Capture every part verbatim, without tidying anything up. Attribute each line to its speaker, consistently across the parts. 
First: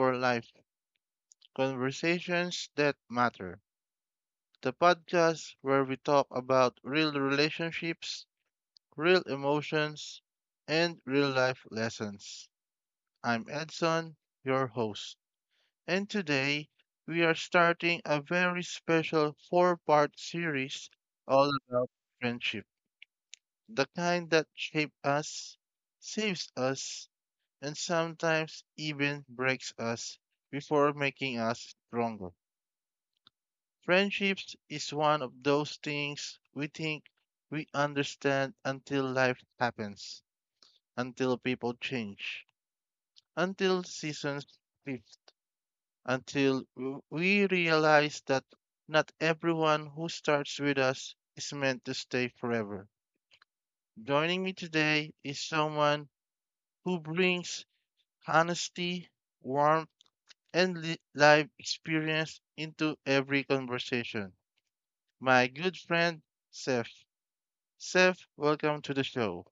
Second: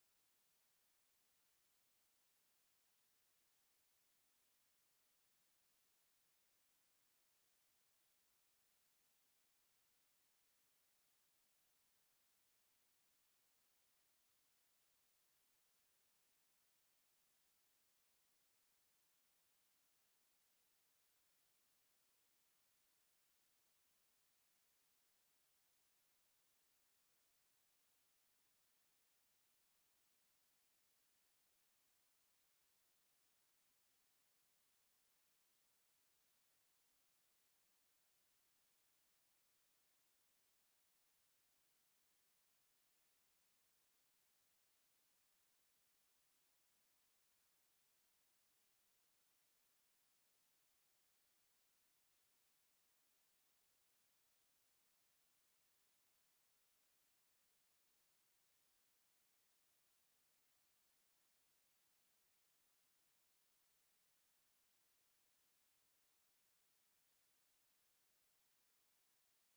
Speaker 1: for Life Conversations That Matter, the podcast where we talk about real relationships, real emotions, and real life lessons. I'm Edson, your host, and today we are starting a very special four part series all about friendship, the kind that shapes us, saves us, and sometimes even breaks us before making us stronger. Friendships is one of those things we think we understand until life happens, until people change, until seasons shift, until we realize that not everyone who starts with us is meant to stay forever. Joining me today is someone who brings honesty, warmth, and li- life experience into every conversation. My good friend, Seth. Seth, welcome to the show.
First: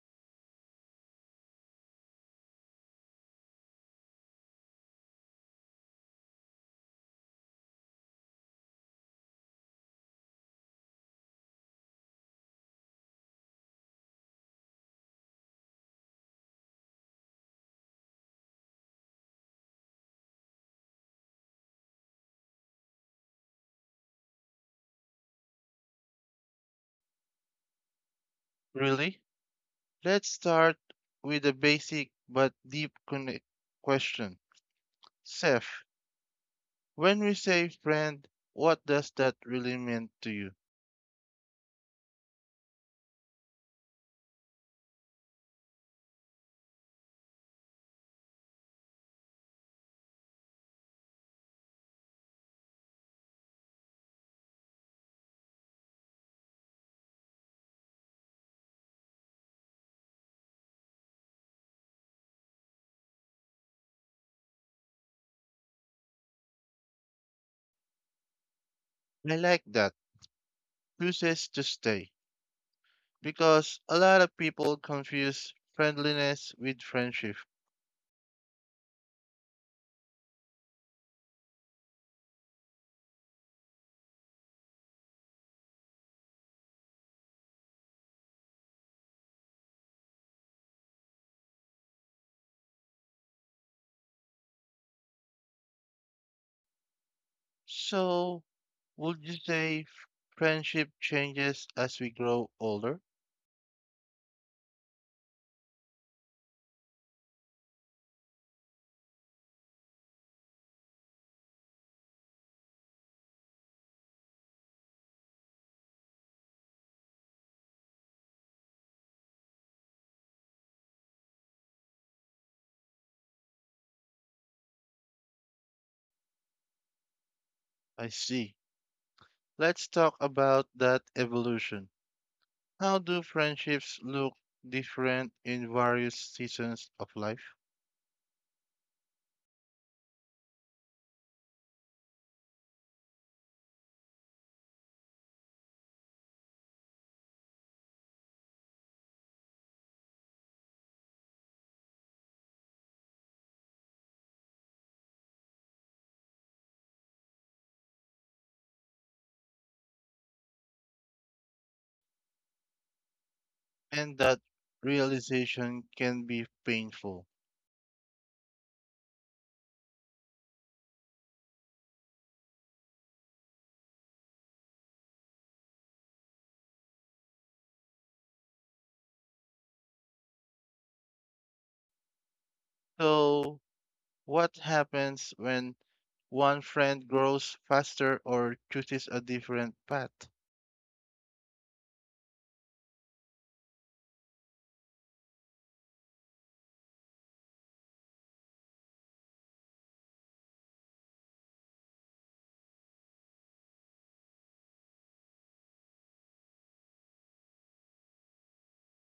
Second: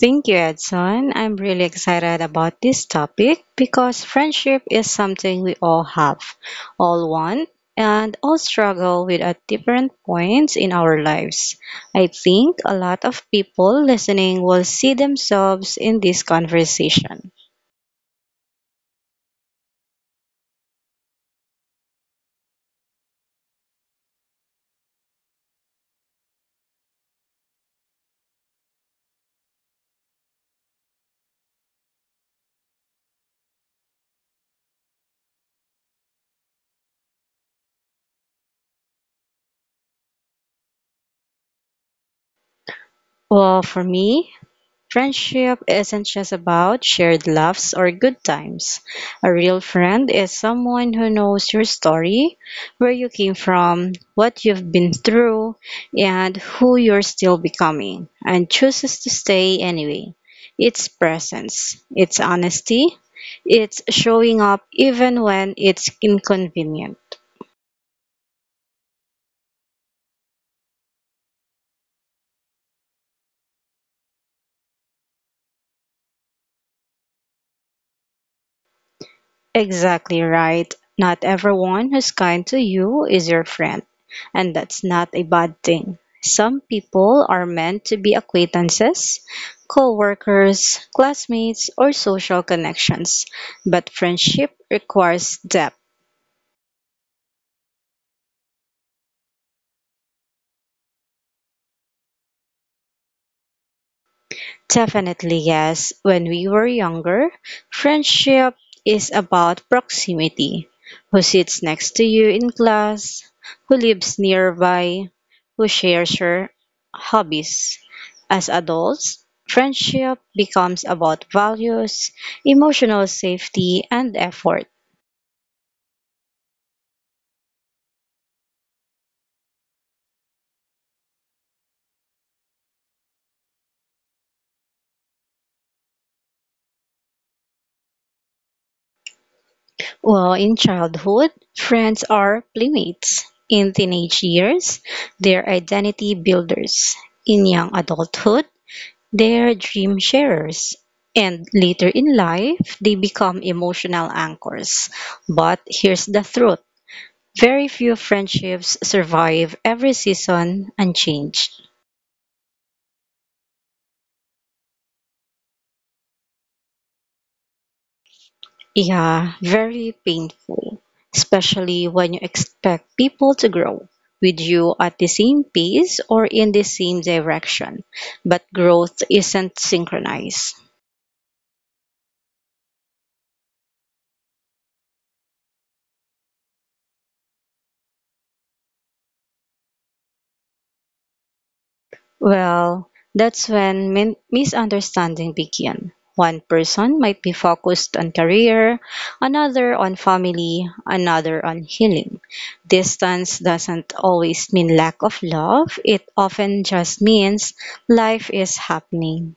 Speaker 2: Thank you, Edson. I'm really excited about this topic because friendship is something we all have, all want, and all struggle with at different points in our lives. I think a lot of people listening will see themselves in this conversation.
Speaker 1: Really? Let's start with a basic but deep connect question. Seth, when we say friend, what does that really mean to you?
Speaker 2: Well, for me, friendship isn't just about shared laughs or good times. A real friend is someone who knows your story, where you came from, what you've been through, and who you're still becoming, and chooses to stay anyway. It's presence, it's honesty, it's showing up even when it's inconvenient.
Speaker 1: I like that. Chooses to stay. Because a lot of people confuse friendliness with friendship.
Speaker 2: Exactly right. Not everyone who's kind to you is your friend, and that's not a bad thing. Some people are meant to be acquaintances, coworkers, classmates, or social connections, but friendship requires depth.
Speaker 1: So, would you say friendship changes as we grow older?
Speaker 2: Definitely yes. When we were younger, friendship is about proximity. Who sits next to you in class, who lives nearby, who shares your hobbies. As adults, friendship becomes about values, emotional safety, and effort.
Speaker 1: I see. Let's talk about that evolution. How do friendships look different in various seasons of life?
Speaker 2: Well, in childhood, friends are playmates. In teenage years, they're identity builders. In young adulthood, they are dream sharers, and later in life they become emotional anchors. But here's the truth: very few friendships survive every season unchanged.
Speaker 1: And that realization can be painful.
Speaker 2: Yeah, very painful, especially when you expect people to grow with you at the same pace or in the same direction. But growth isn't synchronized.
Speaker 1: So, what happens when one friend grows faster or chooses a different path?
Speaker 2: Well, that's when min- misunderstanding begin. One person might be focused on career, another on family, another on healing. Distance doesn't always mean lack of love, it often just means life is happening.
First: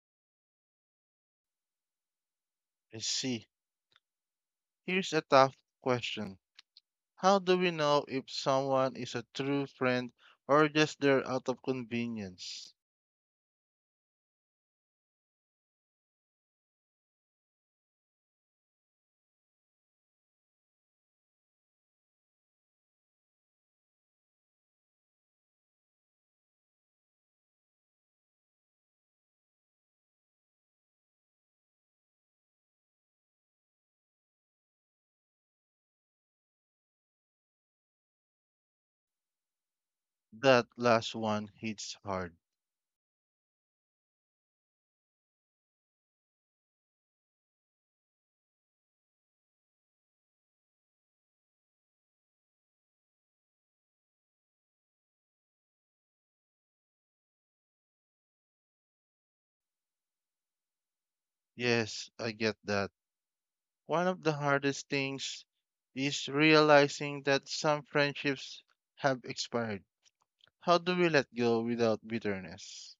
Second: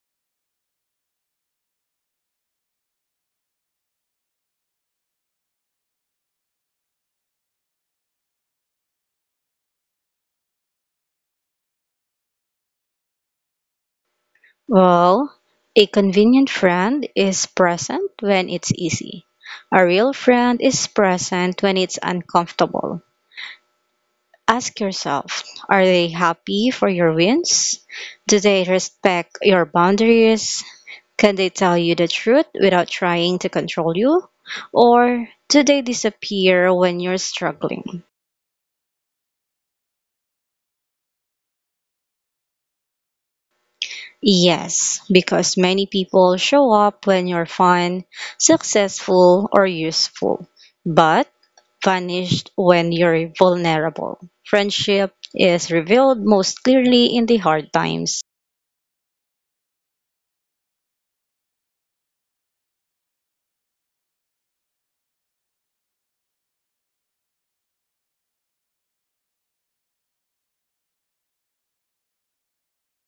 Speaker 1: I see. Here's a tough question. How do we know if someone is a true friend or just there out of convenience?
Speaker 2: Well, a convenient friend is present when it's easy. A real friend is present when it's uncomfortable. Ask yourself, are they happy for your wins? Do they respect your boundaries? Can they tell you the truth without trying to control you? Or do they disappear when you're struggling?
Speaker 1: That last one hits hard.
Speaker 2: Yes, because many people show up when you're fun, successful, or useful, but vanished when you're vulnerable. Friendship is revealed most clearly in the hard times.
Speaker 1: Yes, I get that. One of the hardest things is realizing that some friendships have expired. How do we let go without bitterness?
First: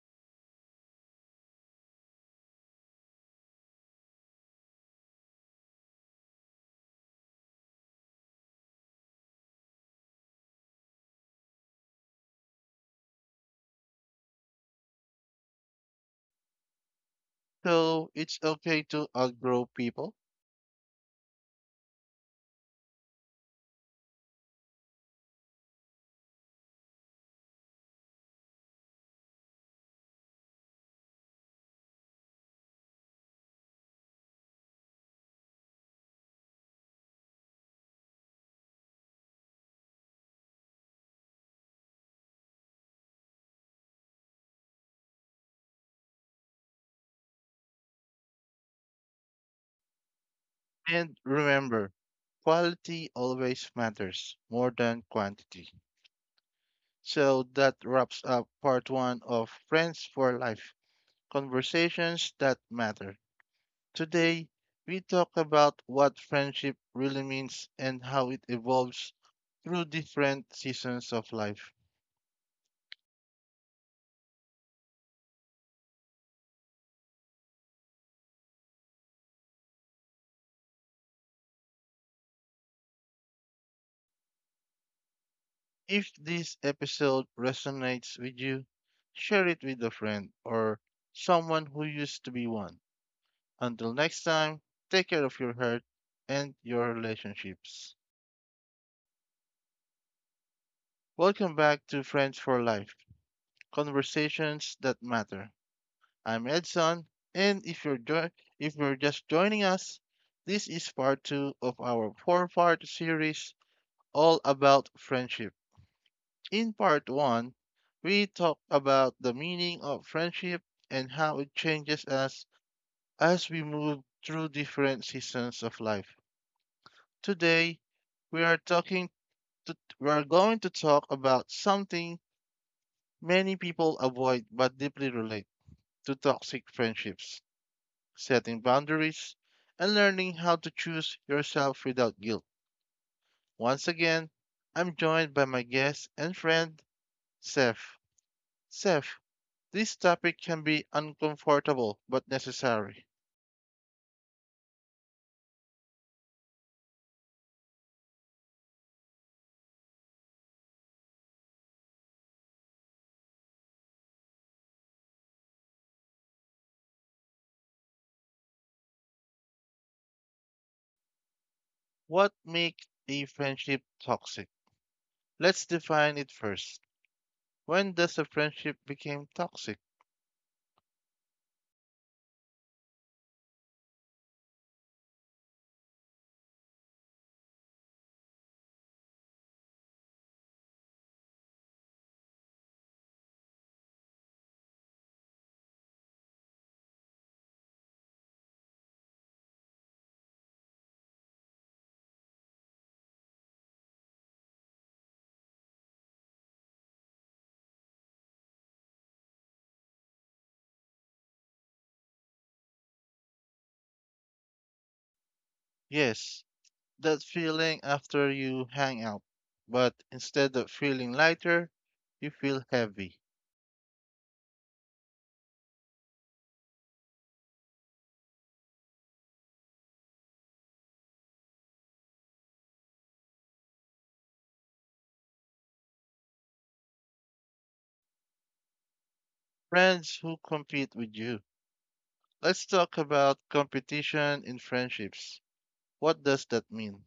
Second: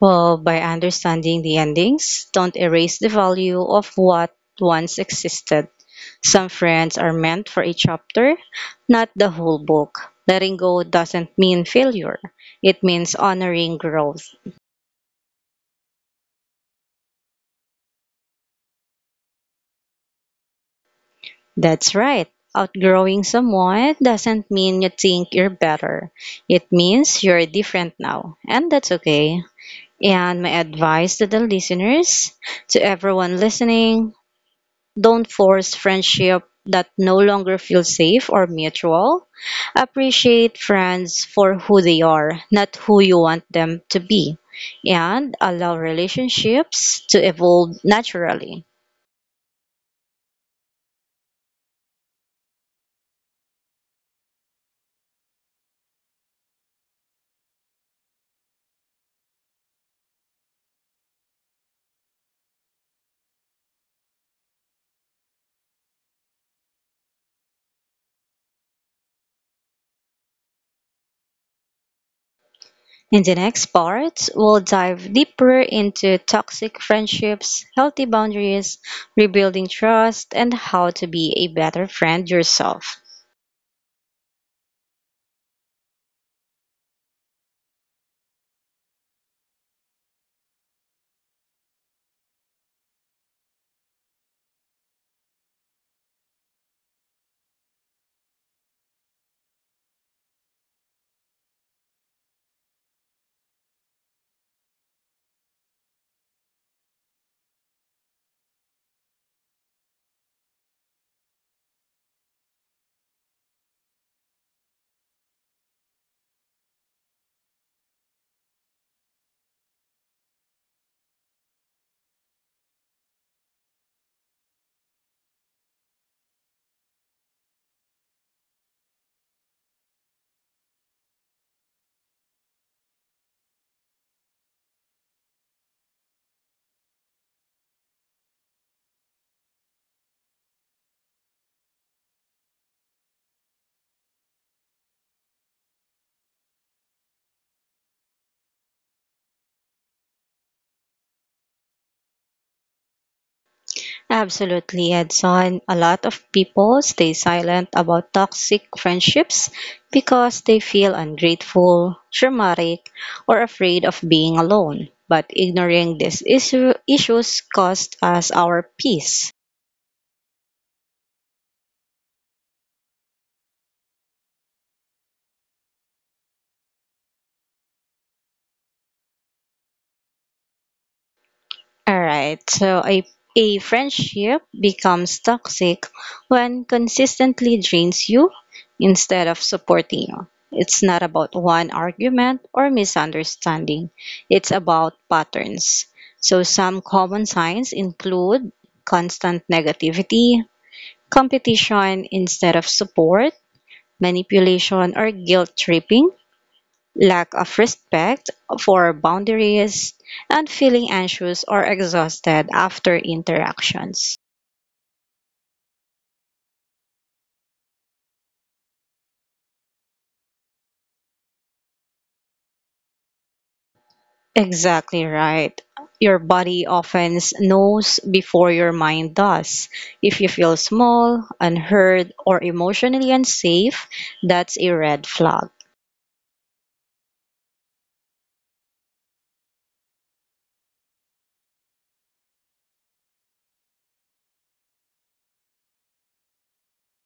Speaker 2: Well, by understanding the endings, don't erase the value of what once existed. Some friends are meant for a chapter, not the whole book. Letting go doesn't mean failure, it means honoring growth.
Speaker 1: So it's okay to outgrow people.
Speaker 2: That's right. Outgrowing someone doesn't mean you think you're better. It means you're different now, and that's okay. And my advice to the listeners, to everyone listening, don't force friendship that no longer feel safe or mutual. Appreciate friends for who they are, not who you want them to be. And allow relationships to evolve naturally.
Speaker 1: And remember, quality always matters more than quantity. So that wraps up part one of Friends for Life Conversations that Matter. Today, we talk about what friendship really means and how it evolves through different seasons of life.
Speaker 2: In the next part, we'll dive deeper into toxic friendships, healthy boundaries, rebuilding trust, and how to be a better friend yourself.
Speaker 1: If this episode resonates with you, share it with a friend or someone who used to be one. Until next time, take care of your heart and your relationships. Welcome back to Friends for Life Conversations that Matter. I'm Edson, and if you're jo- if you're just joining us, this is part two of our four-part series all about friendship. In part one, we talked about the meaning of friendship and how it changes us as we move through different seasons of life. Today, we are talking to, we are going to talk about something many people avoid but deeply relate to toxic friendships, setting boundaries, and learning how to choose yourself without guilt. Once again, I'm joined by my guest and friend, Seth. Seth, this topic can be uncomfortable but necessary.
Speaker 2: Absolutely, Edson. A lot of people stay silent about toxic friendships because they feel ungrateful, traumatic, or afraid of being alone. But ignoring these issue- issues costs us our peace.
Speaker 1: What makes a friendship toxic? Let's define it first. When does a friendship become toxic?
Speaker 2: All right. So a a friendship becomes toxic when consistently drains you instead of supporting you. It's not about one argument or misunderstanding. It's about patterns. So some common signs include constant negativity, competition instead of support, manipulation or guilt tripping, lack of respect for boundaries, and feeling anxious or exhausted after interactions.
Speaker 1: Yes, that feeling after you hang out, but instead of feeling lighter, you feel heavy.
Speaker 2: Exactly right. Your body often knows before your mind does. If you feel small, unheard, or emotionally unsafe, that's a red flag.
Speaker 1: Friends who compete with you. Let's talk about competition in friendships. What does that mean?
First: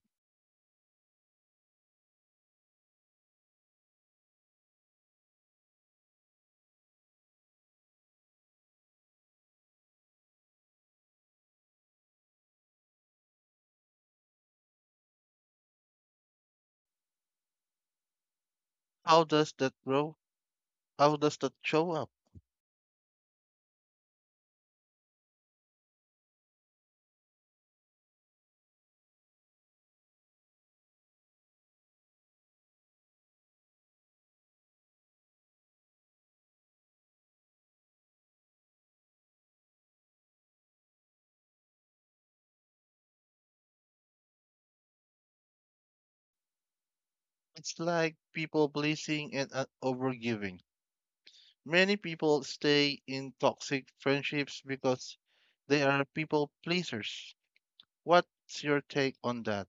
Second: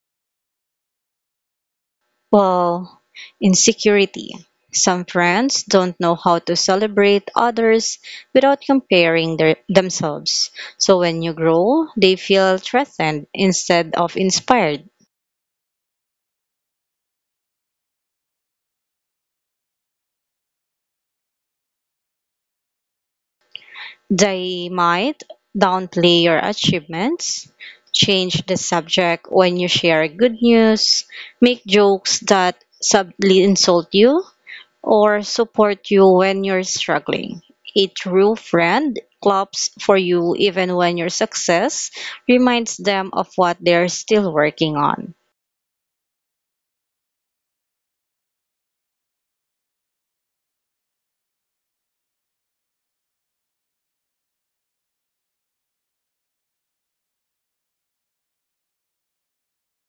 Speaker 2: Well, insecurity. Some friends don't know how to celebrate others without comparing their, themselves. So when you grow, they feel threatened instead of inspired.
Speaker 1: How does that grow? How does that show up?
Speaker 2: They might downplay your achievements, change the subject when you share good news, make jokes that subtly insult you, or support you when you're struggling. A true friend claps for you even when your success reminds them of what they're still working on.
Speaker 1: It's like people pleasing and uh, overgiving. Many people stay in toxic friendships because they are people pleasers. What's your take on that?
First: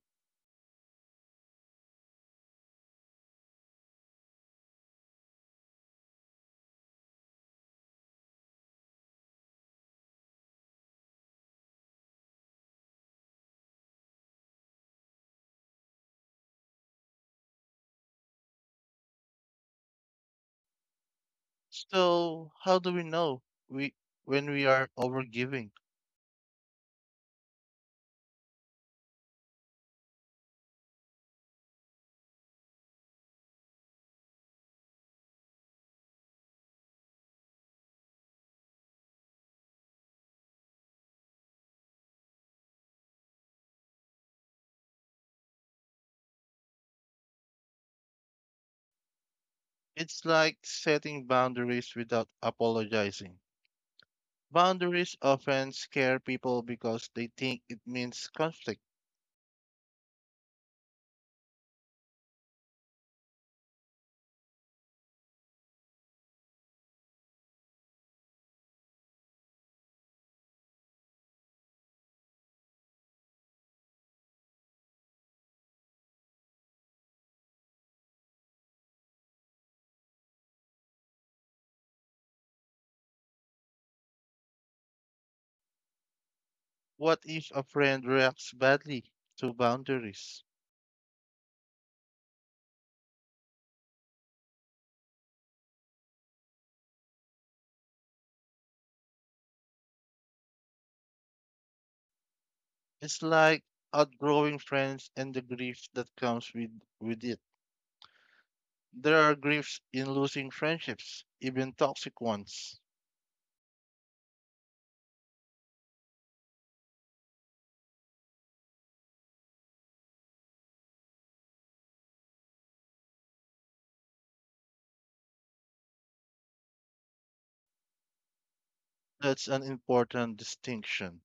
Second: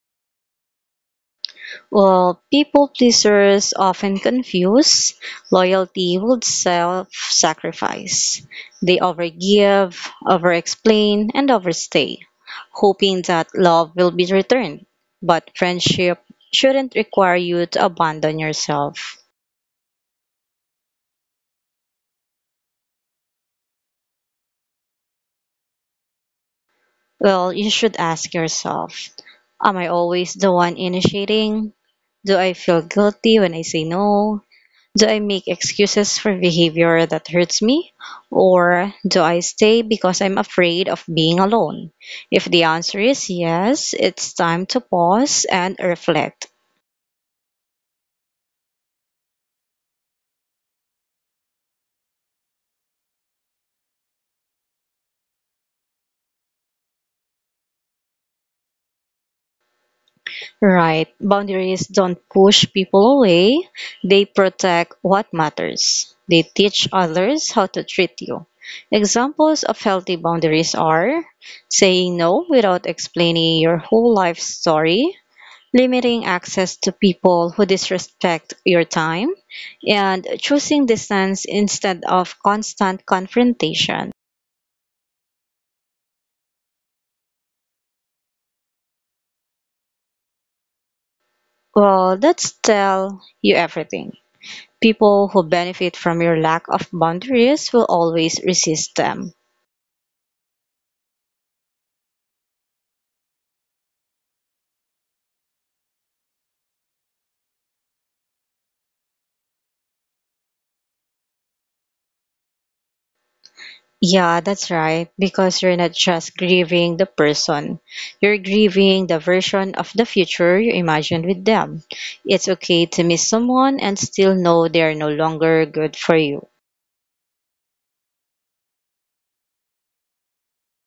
Speaker 2: Well, people pleasers often confuse loyalty with self sacrifice. They overgive, overexplain, and overstay, hoping that love will be returned. But friendship shouldn't require you to abandon yourself.
Speaker 1: So, how do we know we when we are overgiving?
Speaker 2: Well, you should ask yourself, am I always the one initiating? Do I feel guilty when I say no? Do I make excuses for behavior that hurts me? Or do I stay because I'm afraid of being alone? If the answer is yes, it's time to pause and reflect.
Speaker 1: It's like setting boundaries without apologizing. Boundaries often scare people because they think it means conflict.
Speaker 2: Right. Boundaries don't push people away, they protect what matters. They teach others how to treat you. Examples of healthy boundaries are saying no without explaining your whole life story, limiting access to people who disrespect your time, and choosing distance instead of constant confrontation.
Speaker 1: What if a friend reacts badly to boundaries?
Speaker 2: Well, that's tell you everything. People who benefit from your lack of boundaries will always resist them.
Speaker 1: It's like outgrowing friends and the grief that comes with, with it. There are griefs in losing friendships, even toxic ones.
Speaker 2: Yeah, that's right. Because you're not just grieving the person, you're grieving the version of the future you imagined with them. It's okay to miss someone and still know they are no longer good for you.
Speaker 1: That's an important distinction.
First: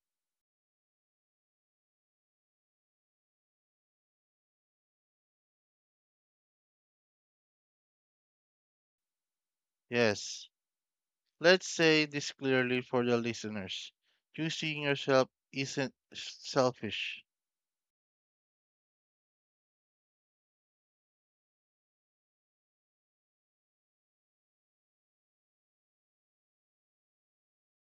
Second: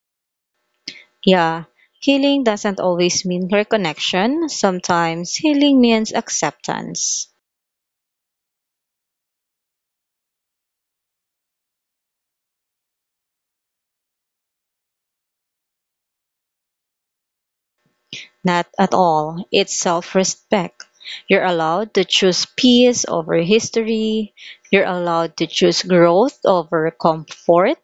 Speaker 2: Yeah, healing doesn't always mean reconnection, sometimes healing means acceptance.
Speaker 1: Yes, let's say this clearly for the listeners. Choosing yourself isn't selfish.
Speaker 2: Not at all, it's self-respect. You're allowed to choose peace over history, you're allowed to choose growth over comfort,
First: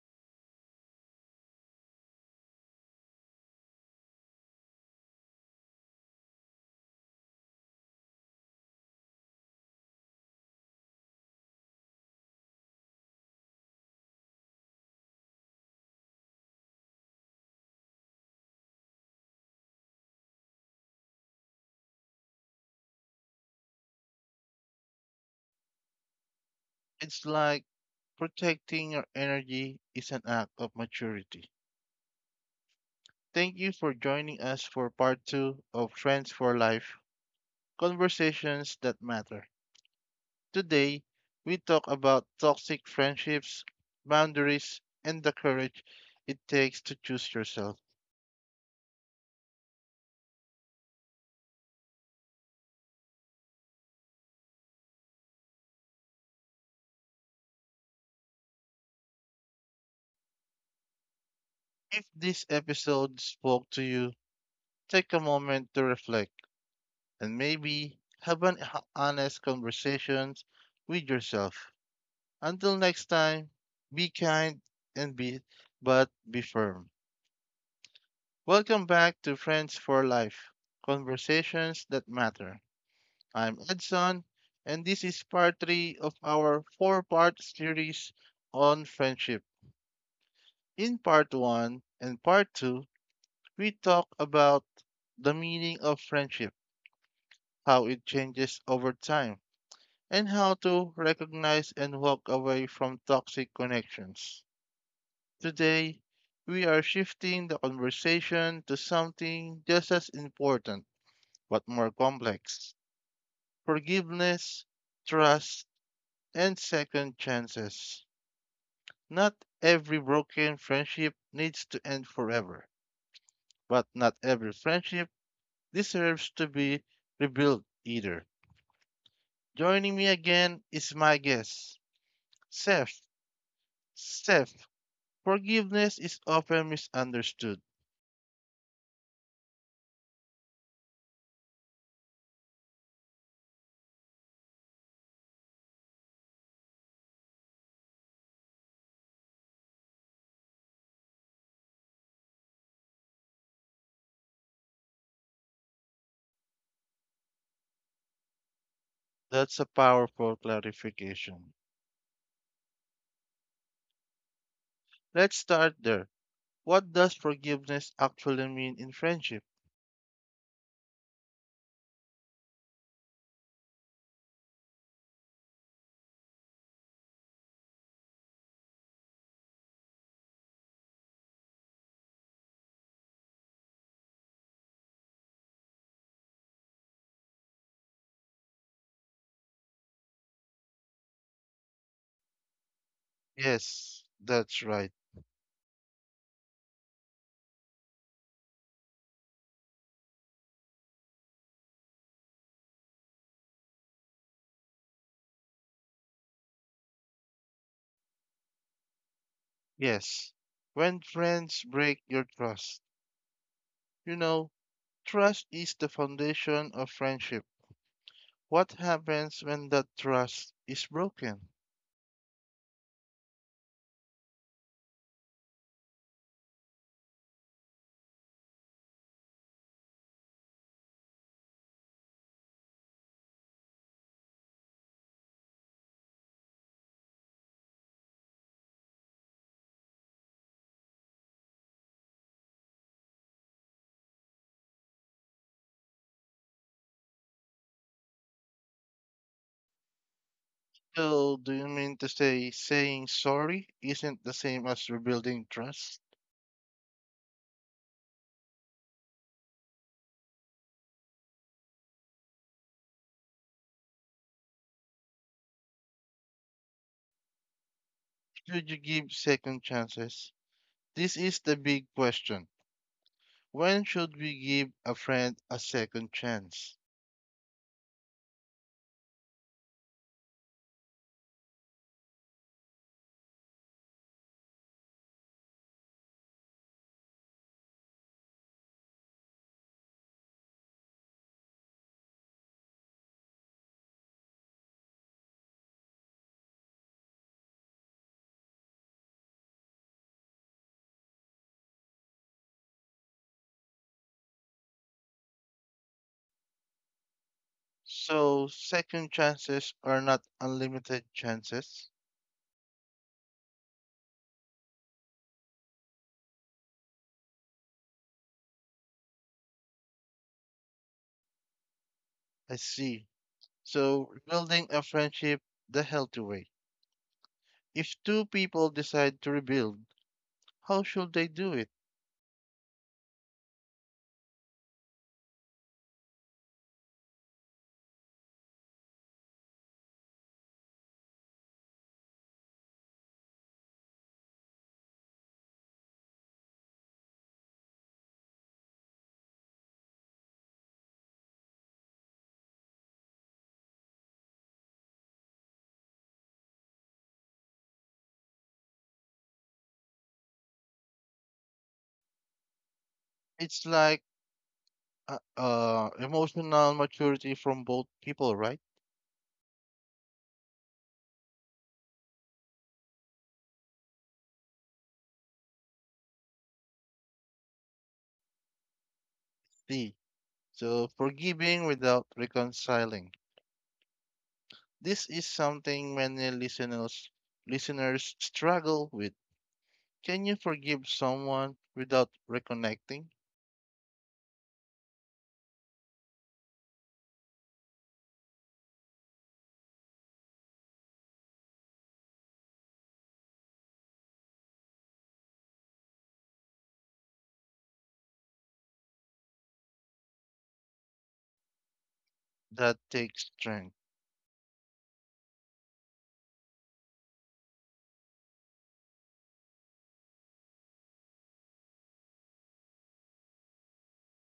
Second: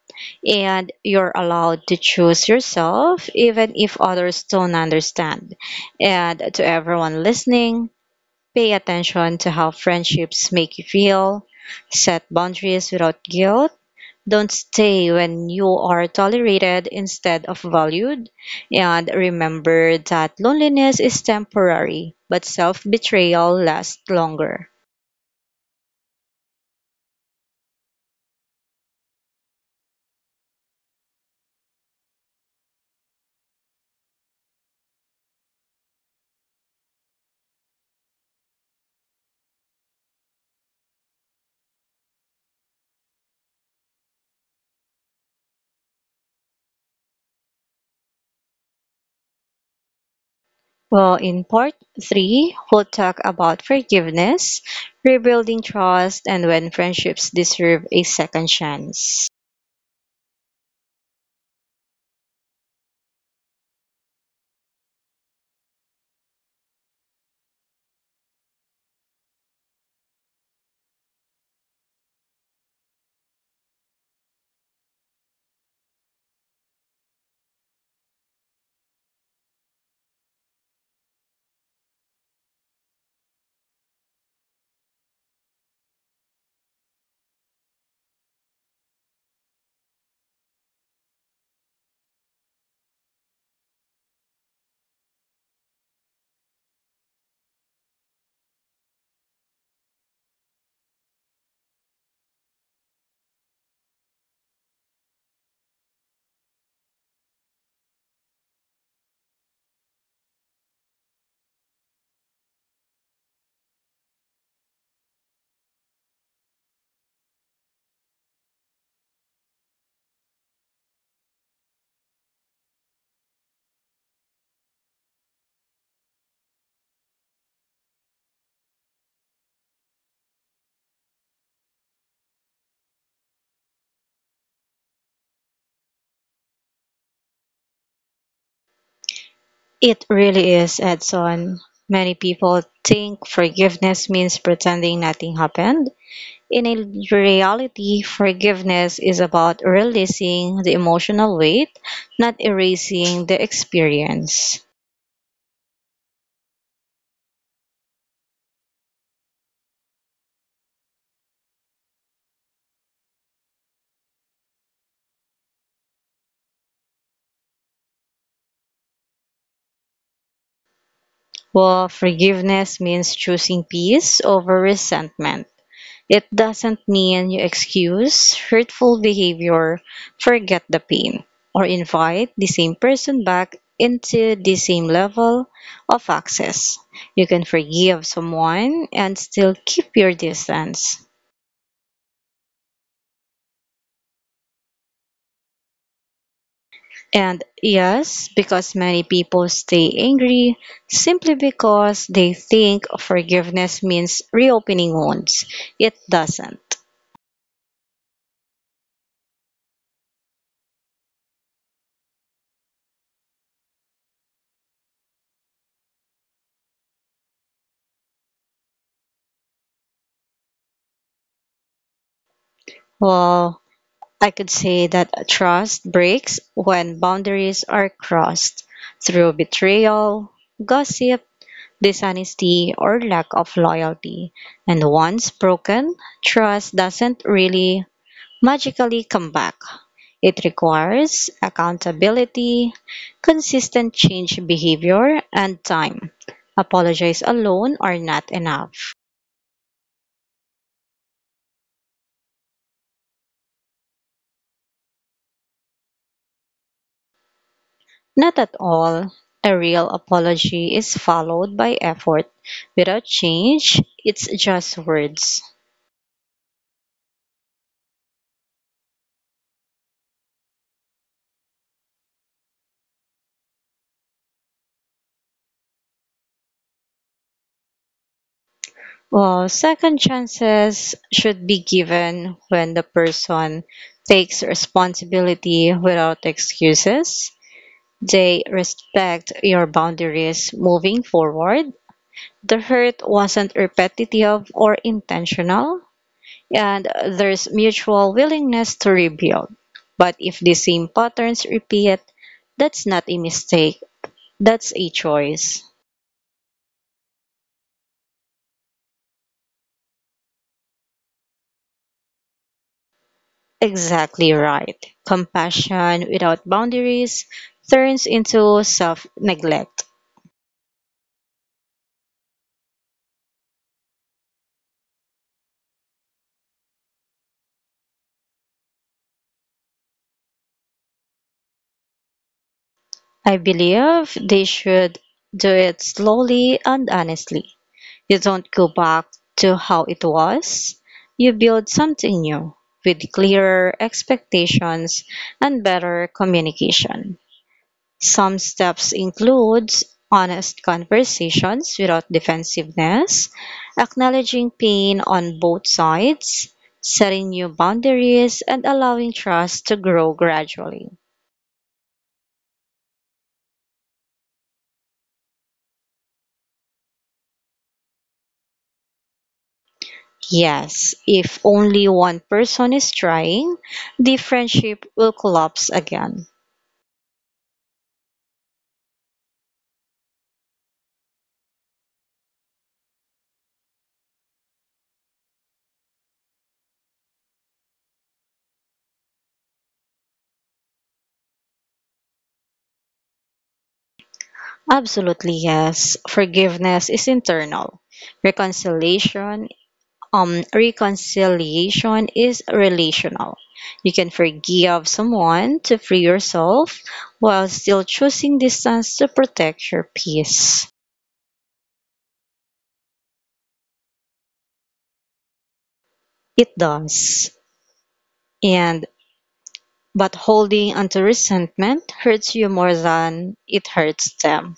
Speaker 2: and you're allowed to choose yourself even if others don't understand. And to everyone listening, pay attention to how friendships make you feel, set boundaries without guilt, don't stay when you are tolerated instead of valued. And remember that loneliness is temporary, but self betrayal lasts longer.
Speaker 1: It's like protecting your energy is an act of maturity. Thank you for joining us for part two of Trends for Life Conversations That Matter. Today, we talk about toxic friendships, boundaries, and the courage it takes to choose yourself.
Speaker 2: Well, in part three, we'll talk about forgiveness, rebuilding trust, and when friendships deserve a second chance.
Speaker 1: If this episode spoke to you, take a moment to reflect and maybe have an h- honest conversation with yourself. Until next time, be kind and be but be firm. Welcome back to Friends for Life, conversations that matter. I'm Edson, and this is part three of our four-part series on friendship. In part one and part two, we talk about the meaning of friendship, how it changes over time, and how to recognize and walk away from toxic connections. Today, we are shifting the conversation to something just as important but more complex: forgiveness, trust, and second chances. Not every broken friendship needs to end forever, but not every friendship deserves to be rebuilt either. Joining me again is my guest, Seth. Seth, forgiveness is often misunderstood.
Speaker 2: It really is, Edson. Many people think forgiveness means pretending nothing happened. In a reality, forgiveness is about releasing the emotional weight, not erasing the experience.
Speaker 1: That's a powerful clarification. Let's start there. What does forgiveness actually mean in friendship?
Speaker 2: Well, forgiveness means choosing peace over resentment. It doesn't mean you excuse hurtful behavior, forget the pain, or invite the same person back into the same level of access. You can forgive someone and still keep your distance.
Speaker 1: Yes, that's right.
Speaker 2: And yes, because many people stay angry simply because they think forgiveness means reopening wounds. It doesn't.
Speaker 1: Yes. When friends break your trust. You know, trust is the foundation of friendship. What happens when that trust is broken?
Speaker 2: Well, I could say that trust breaks when boundaries are crossed through betrayal, gossip, dishonesty, or lack of loyalty. And once broken, trust doesn't really magically come back. It requires accountability, consistent change behavior, and time. Apologies alone are not enough.
Speaker 1: So, do you mean to say saying sorry isn't the same as rebuilding trust?
Speaker 2: Not at all. A real apology is followed by effort. Without change, it's just words.
Speaker 1: Should you give second chances? This is the big question. When should we give a friend a second chance?
Speaker 2: Well, second chances should be given when the person takes responsibility without excuses. They respect your boundaries moving forward. The hurt wasn't repetitive or intentional, and there's mutual willingness to rebuild. But if the same patterns repeat, that's not a mistake, that's a choice.
Speaker 1: So second chances are not unlimited chances.
Speaker 2: Exactly right. Compassion without boundaries turns into self neglect.
Speaker 1: I see. So rebuilding a friendship the healthy way. If two people decide to rebuild, how should they do it?
Speaker 2: I believe they should do it slowly and honestly. You don't go back to how it was. You build something new with clearer expectations and better communication. Some steps include honest conversations without defensiveness, acknowledging pain on both sides, setting new boundaries, and allowing trust to grow gradually.
Speaker 1: It's like uh, uh, emotional maturity from both people, right?
Speaker 2: Yes, if only one person is trying, the friendship will collapse again.
Speaker 1: See. So forgiving without reconciling. This is something many listeners listeners struggle with. Can you forgive someone without reconnecting?
Speaker 2: Absolutely, yes. Forgiveness is internal. Reconciliation, um, Reconciliation is relational. You can forgive someone to free yourself while still choosing distance to protect your peace.
Speaker 1: That takes strength.
Speaker 2: It does. And but holding onto resentment hurts you more than it hurts them.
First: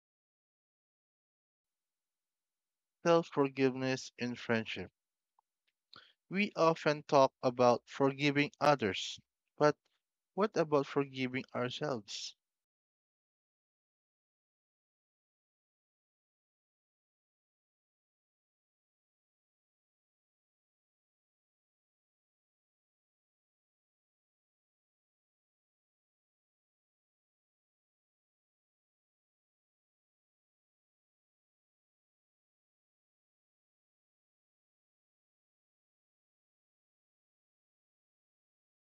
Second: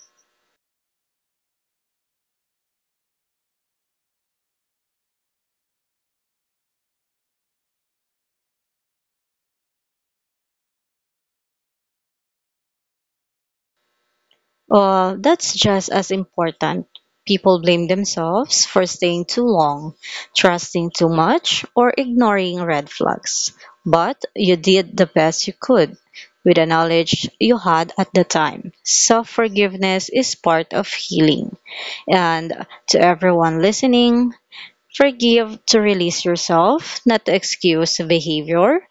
Speaker 1: Self forgiveness in friendship. We often talk about forgiving others, but what about forgiving ourselves?
Speaker 2: Uh, that's just as important. People blame themselves for staying too long, trusting too much, or ignoring red flags. But you did the best you could with the knowledge you had at the time. Self forgiveness is part of healing. And to everyone listening, forgive to release yourself, not to excuse behavior.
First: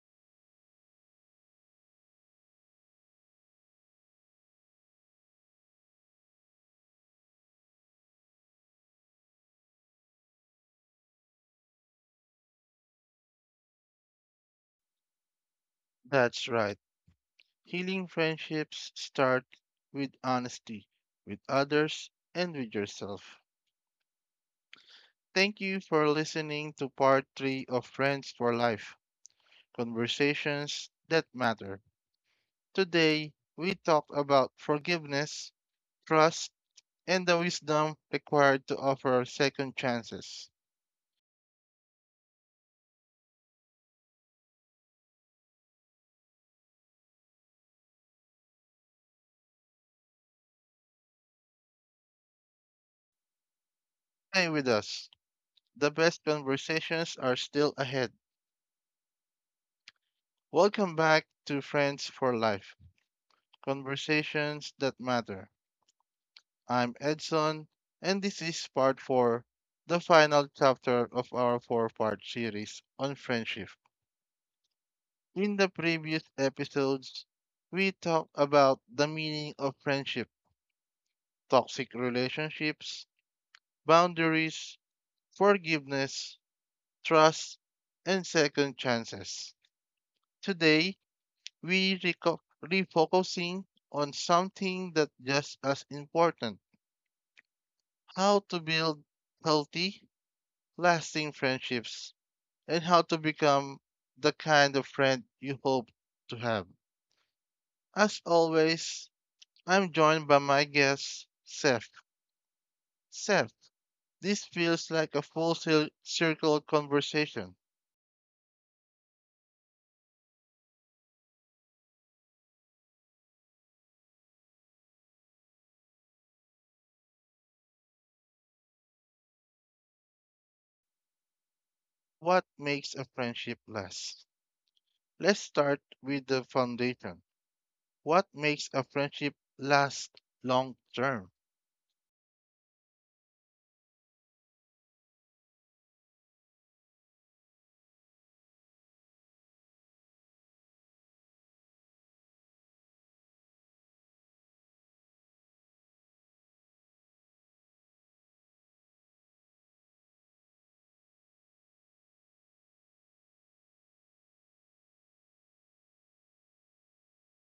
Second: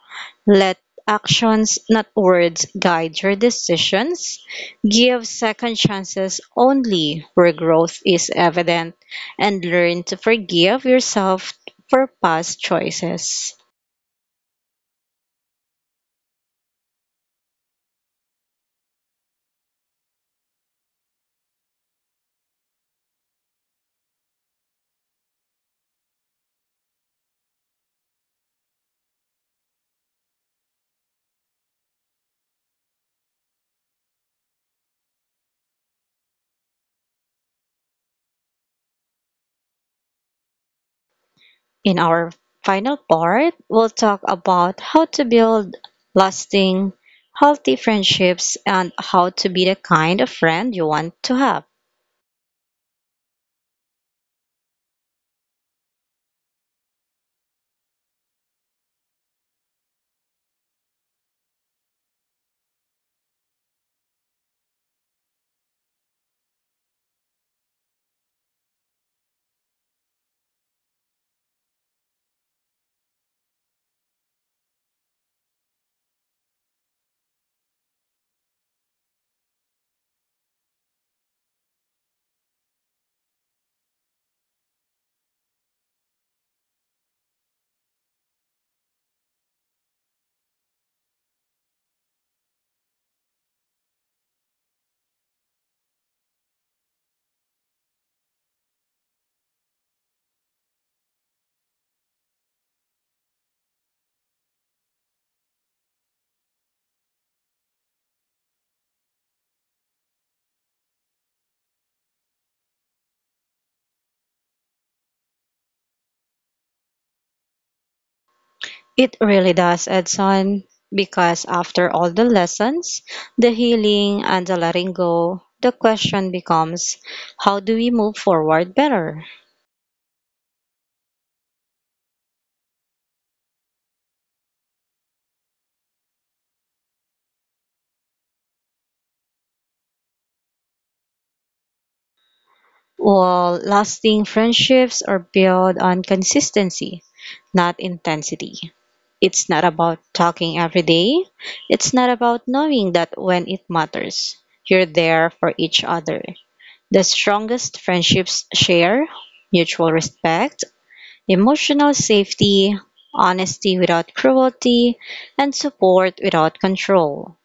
Speaker 2: Let actions, not words, guide your decisions. Give second chances only where growth is evident, and learn to forgive yourself for past choices.
Speaker 1: That's right. Healing friendships start with honesty with others and with yourself. Thank you for listening to part three of Friends for Life Conversations that Matter. Today, we talked about forgiveness, trust, and the wisdom required to offer second chances.
Speaker 2: In our final part, we'll talk about how to build lasting, healthy friendships and how to be the kind of friend you want to have.
Speaker 1: Stay with us. The best conversations are still ahead. Welcome back to Friends for Life Conversations that Matter. I'm Edson, and this is part four, the final chapter of our four part series on friendship. In the previous episodes, we talked about the meaning of friendship, toxic relationships, boundaries, forgiveness, trust, and second chances. Today, we reco- refocusing on something that just as important: how to build healthy lasting friendships and how to become the kind of friend you hope to have. As always, I'm joined by my guest Seth. Seth, this feels like a full cir- circle conversation.
Speaker 2: It really does, Edson, because after all the lessons, the healing, and the letting go, the question becomes, how do we move forward better?
Speaker 1: What makes a friendship last? Let's start with the foundation. What makes a friendship last long term?
Speaker 2: Well, lasting friendships are built on consistency, not intensity. It's not about talking every day, it's not about knowing that when it matters, you're there for each other. The strongest friendships share mutual respect, emotional safety, honesty without cruelty, and support without control.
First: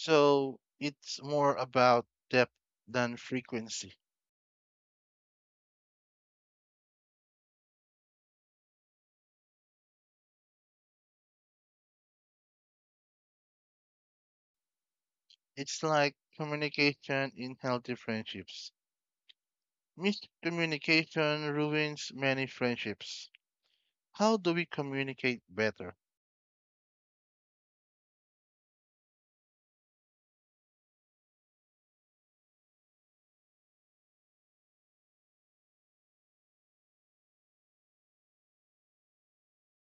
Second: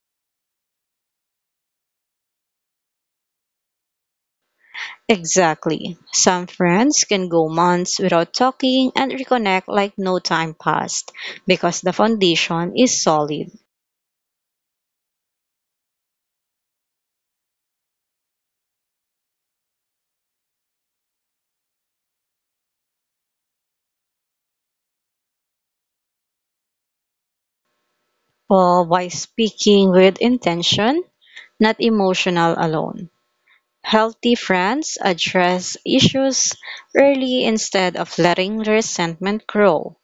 Speaker 1: So it's more about depth than frequency.
Speaker 2: Exactly. Some friends can go months without talking and reconnect like no time passed because the foundation is solid.
Speaker 1: It's like communication in healthy friendships. Miscommunication ruins many friendships. How do we communicate better?
Speaker 2: All by speaking with intention, not emotional alone. Healthy friends address issues early instead of letting resentment grow.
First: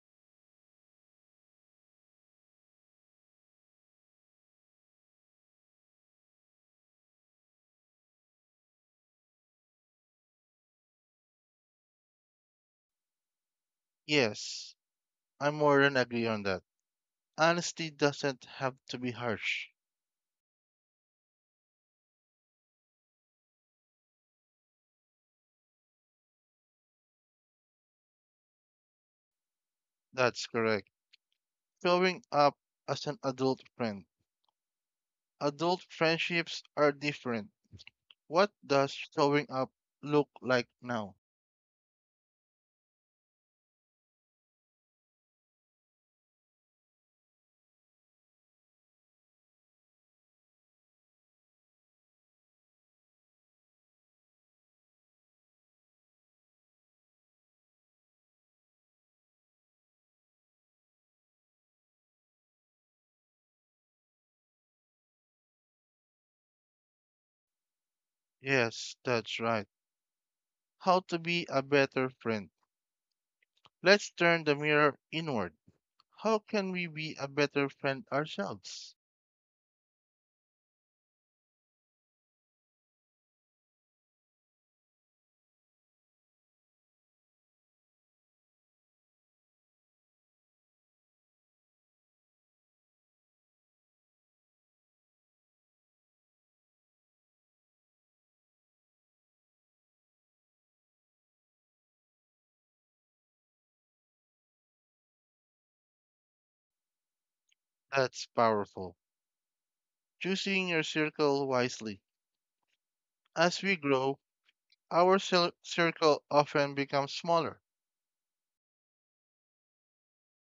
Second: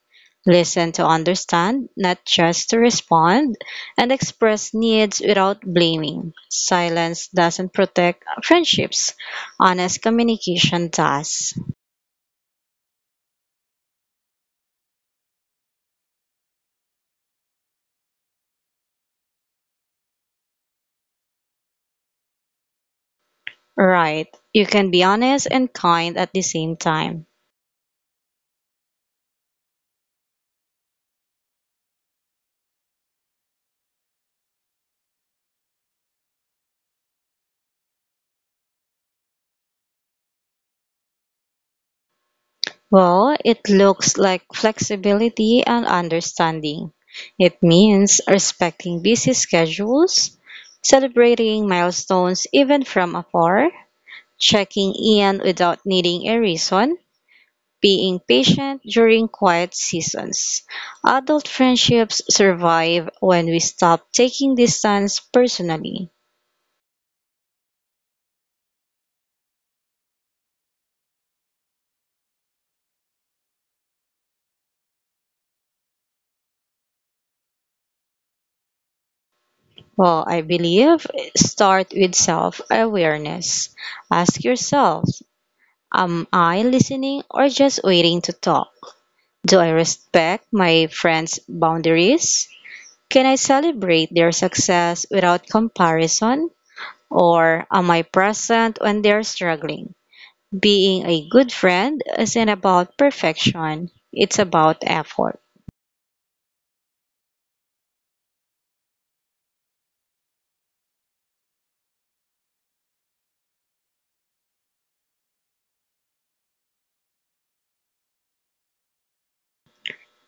Speaker 2: Listen to understand, not just to respond, and express needs without blaming. Silence doesn't protect friendships. Honest communication does.
Speaker 1: Yes, I more than agree on that. Honesty doesn't have to be harsh.
Speaker 2: Right. You can be honest and kind at the same time.
Speaker 1: That's correct. Showing up as an adult friend. Adult friendships are different. What does showing up look like now?
Speaker 2: Well, it looks like flexibility and understanding. It means respecting busy schedules, celebrating milestones even from afar, checking in without needing a reason, being patient during quiet seasons. Adult friendships survive when we stop taking distance personally.
Speaker 1: Yes, that's right. How to be a better friend. Let's turn the mirror inward. How can we be a better friend ourselves?
Speaker 2: Well, I believe start with self awareness. Ask yourself, am I listening or just waiting to talk? Do I respect my friends' boundaries? Can I celebrate their success without comparison? Or am I present when they're struggling? Being a good friend isn't about perfection, it's about effort.
Speaker 1: That's powerful. Choosing your circle wisely. As we grow, our cir- circle often becomes smaller.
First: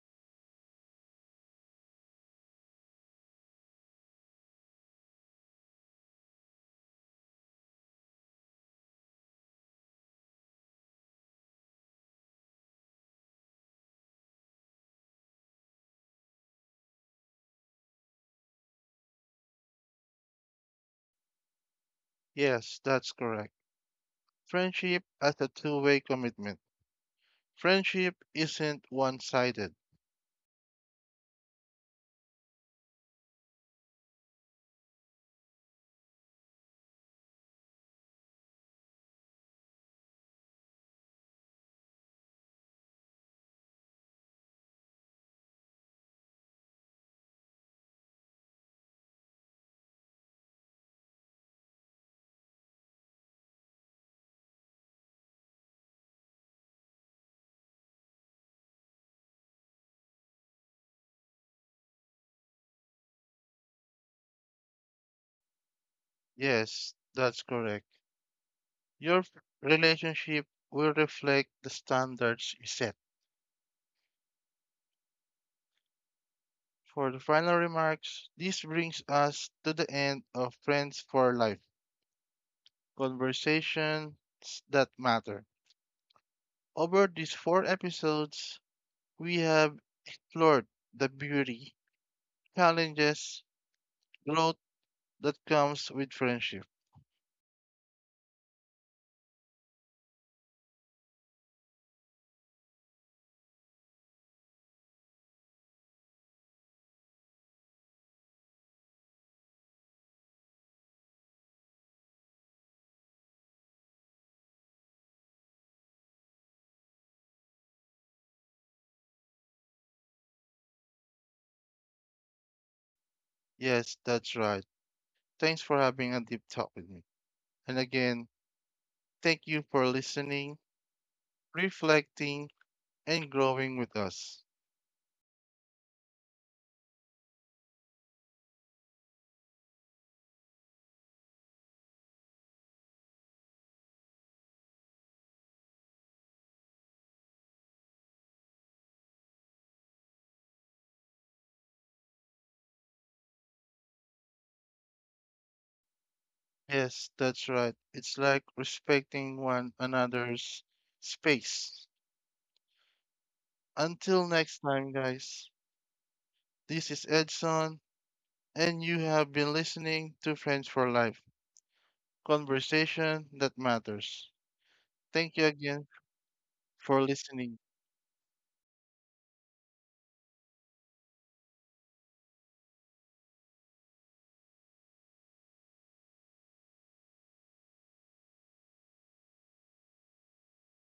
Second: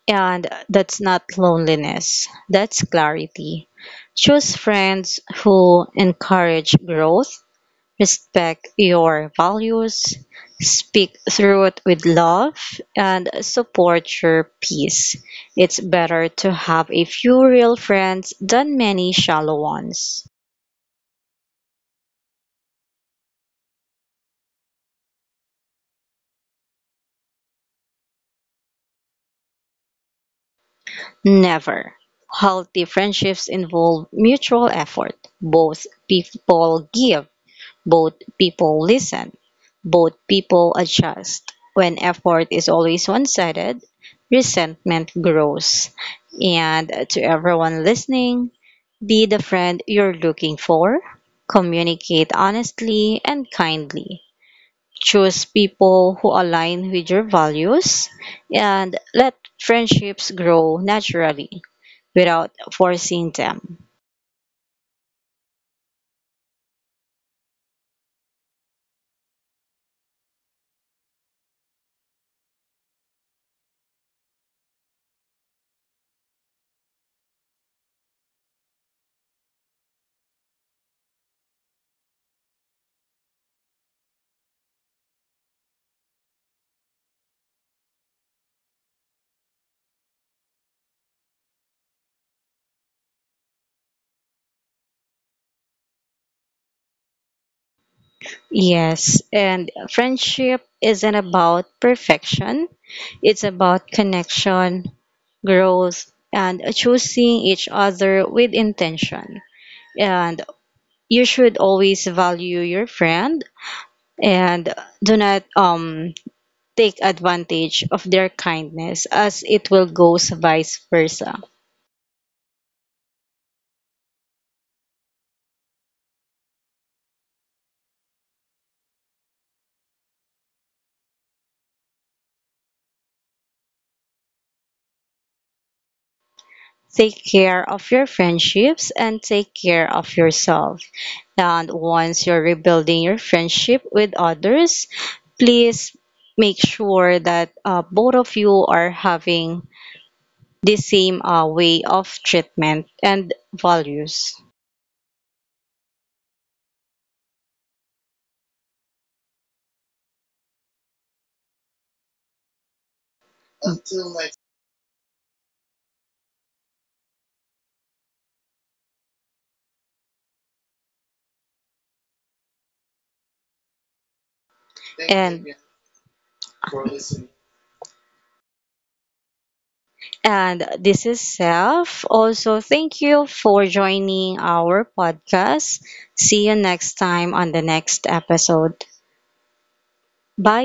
Speaker 2: And that's not loneliness, that's clarity. Choose friends who encourage growth, respect your values, speak through it with love, and support your peace. It's better to have a few real friends than many shallow ones.
Speaker 1: Yes, that's correct. Friendship as a two way commitment. Friendship isn't one sided.
Speaker 2: Never. Healthy friendships involve mutual effort. Both people give, both people listen, both people adjust. When effort is always one sided, resentment grows. And to everyone listening, be the friend you're looking for, communicate honestly and kindly. Choose people who align with your values and let friendships grow naturally without forcing them.
Speaker 1: Yes, that's correct. Your f- relationship will reflect the standards you set. For the final remarks, this brings us to the end of Friends for Life Conversations That Matter. Over these four episodes, we have explored the beauty, challenges, growth that comes with friendship.
Speaker 2: Yes, and friendship isn't about perfection, it's about connection, growth, and choosing each other with intention. And you should always value your friend and do not um, take advantage of their kindness as it will go vice versa.
Speaker 1: Yes, that's right. Thanks for having a deep talk with me. And again, thank you for listening, reflecting, and growing with us.
Speaker 2: Take care of your friendships and take care of yourself. And once you're rebuilding your friendship with others, please make sure that uh, both of you are having the same uh, way of treatment and values.
Speaker 1: Yes, that's right. It's like respecting one another's space. Until next time, guys, this is Edson, and you have been listening to Friends for Life conversation that matters. Thank you
Speaker 2: And
Speaker 1: again for listening.
Speaker 2: and this is Self. Also, thank you for joining our podcast. See you next time on the next episode. Bye.